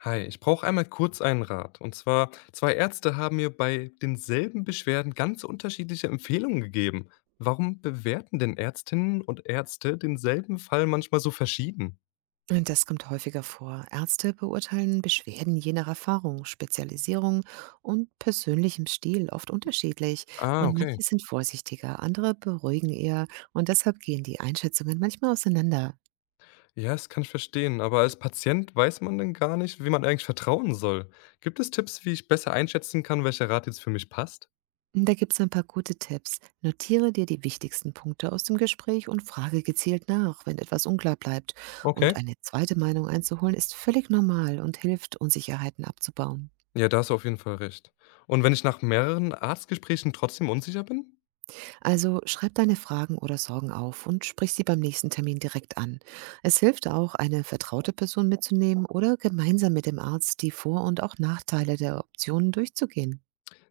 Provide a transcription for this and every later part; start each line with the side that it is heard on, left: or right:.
left: Hi, ich brauche einmal kurz einen Rat. Und zwar, zwei Ärzte haben mir bei denselben Beschwerden ganz unterschiedliche Empfehlungen gegeben. Warum bewerten denn Ärztinnen und Ärzte denselben Fall manchmal so verschieden?
right: Und das kommt häufiger vor. Ärzte beurteilen Beschwerden je nach Erfahrung, Spezialisierung und persönlichem Stil oft unterschiedlich.
left: Ah,
right: Und
left: okay.
right: manche sind vorsichtiger, andere beruhigen eher. Und deshalb gehen die Einschätzungen manchmal auseinander.
left: Ja, das kann ich verstehen. Aber als Patient weiß man denn gar nicht, wie man eigentlich vertrauen soll. Gibt es Tipps, wie ich besser einschätzen kann, welcher Rat jetzt für mich passt?
right: Da gibt es ein paar gute Tipps. Notiere dir die wichtigsten Punkte aus dem Gespräch und frage gezielt nach, wenn etwas unklar bleibt. Und
left: Okay.
right: eine zweite Meinung einzuholen ist völlig normal und hilft, Unsicherheiten abzubauen.
left: Ja, da hast du auf jeden Fall recht. Und wenn ich nach mehreren Arztgesprächen trotzdem unsicher bin?
right: Also schreib deine Fragen oder Sorgen auf und sprich sie beim nächsten Termin direkt an. Es hilft auch, eine vertraute Person mitzunehmen oder gemeinsam mit dem Arzt die Vor- und auch Nachteile der Optionen durchzugehen.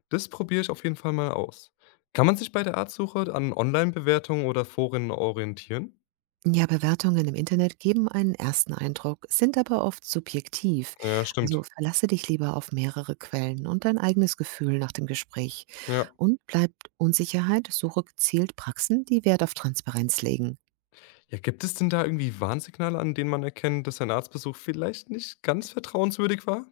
left: Das probiere ich auf jeden Fall mal aus. Kann man sich bei der Artsuche an Online-Bewertungen oder Foren orientieren?
right: Ja, Bewertungen im Internet geben einen ersten Eindruck, sind aber oft subjektiv.
left: Ja,
right: Also
left: stimmt.
right: verlasse dich lieber auf mehrere Quellen und dein eigenes Gefühl nach dem Gespräch.
left: Ja.
right: Und bleibt Unsicherheit, suche gezielt Praxen, die Wert auf Transparenz legen.
left: Ja, gibt es denn da irgendwie Warnsignale, an denen man erkennt, dass ein Arztbesuch vielleicht nicht ganz vertrauenswürdig war?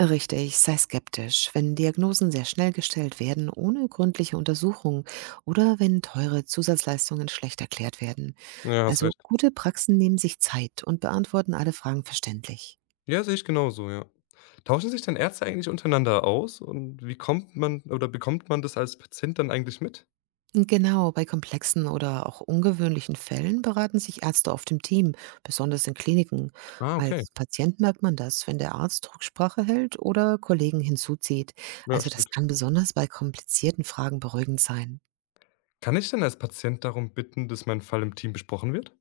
right: Richtig, sei skeptisch, wenn Diagnosen sehr schnell gestellt werden, ohne gründliche Untersuchung oder wenn teure Zusatzleistungen schlecht erklärt werden.
left: Ja, hast
right: Also
left: recht.
right: gute Praxen nehmen sich Zeit und beantworten alle Fragen verständlich.
left: Ja, sehe ich genauso, ja. Tauschen sich dann Ärzte eigentlich untereinander aus und wie kommt man oder bekommt man das als Patient dann eigentlich mit?
right: Genau, bei komplexen oder auch ungewöhnlichen Fällen beraten sich Ärzte oft im Team, besonders in Kliniken.
left: Ah, okay.
right: Als Patient merkt man das, wenn der Arzt Rücksprache hält oder Kollegen hinzuzieht.
left: Ja,
right: Also das
left: stimmt.
right: kann besonders bei komplizierten Fragen beruhigend sein.
left: Kann ich denn als Patient darum bitten, dass mein Fall im Team besprochen wird?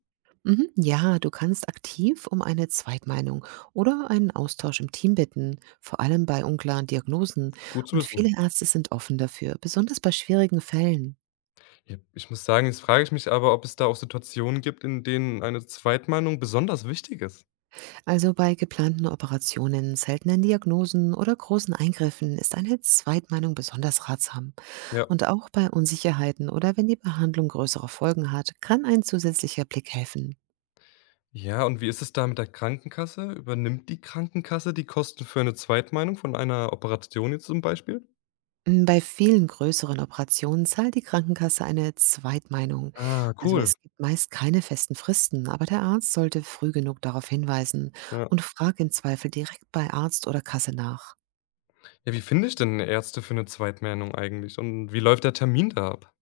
right: Mhm. Ja, du kannst aktiv um eine Zweitmeinung oder einen Austausch im Team bitten, vor allem bei unklaren Diagnosen.
left: Gut zu
right: Und viele
left: wissen.
right: Ärzte sind offen dafür, besonders bei schwierigen Fällen.
left: Ja, ich muss sagen, jetzt frage ich mich aber, ob es da auch Situationen gibt, in denen eine Zweitmeinung besonders wichtig ist.
right: Also bei geplanten Operationen, seltenen Diagnosen oder großen Eingriffen ist eine Zweitmeinung besonders ratsam.
left: Ja.
right: Und auch bei Unsicherheiten oder wenn die Behandlung größere Folgen hat, kann ein zusätzlicher Blick helfen.
left: Ja, und wie ist es da mit der Krankenkasse? Übernimmt die Krankenkasse die Kosten für eine Zweitmeinung von einer Operation jetzt zum Beispiel?
right: Hm, bei vielen größeren Operationen zahlt die Krankenkasse eine Zweitmeinung.
left: Ah,
right: Also
left: cool.
right: es gibt meist keine festen Fristen, aber der Arzt sollte früh genug darauf hinweisen
left: Ja.
right: und frag im Zweifel direkt bei Arzt oder Kasse nach.
left: Ja, wie finde ich denn Ärzte für eine Zweitmeinung eigentlich und wie läuft der Termin da ab?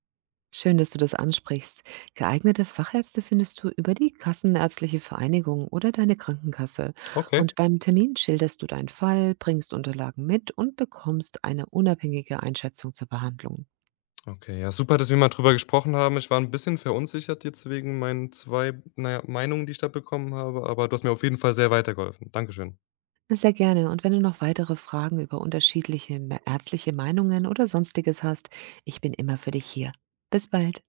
right: Schön, dass du das ansprichst. Geeignete Fachärzte findest du über die Kassenärztliche Vereinigung oder deine Krankenkasse.
left: Okay.
right: Und beim Termin schilderst du deinen Fall, bringst Unterlagen mit und bekommst eine unabhängige Einschätzung zur Behandlung.
left: Okay, ja, super, dass wir mal drüber gesprochen haben. Ich war ein bisschen verunsichert jetzt wegen meinen 2, naja, Meinungen, die ich da bekommen habe, aber du hast mir auf jeden Fall sehr weitergeholfen. Dankeschön.
right: Sehr gerne. Und wenn du noch weitere Fragen über unterschiedliche ärztliche Meinungen oder sonstiges hast, ich bin immer für dich hier. Bis bald.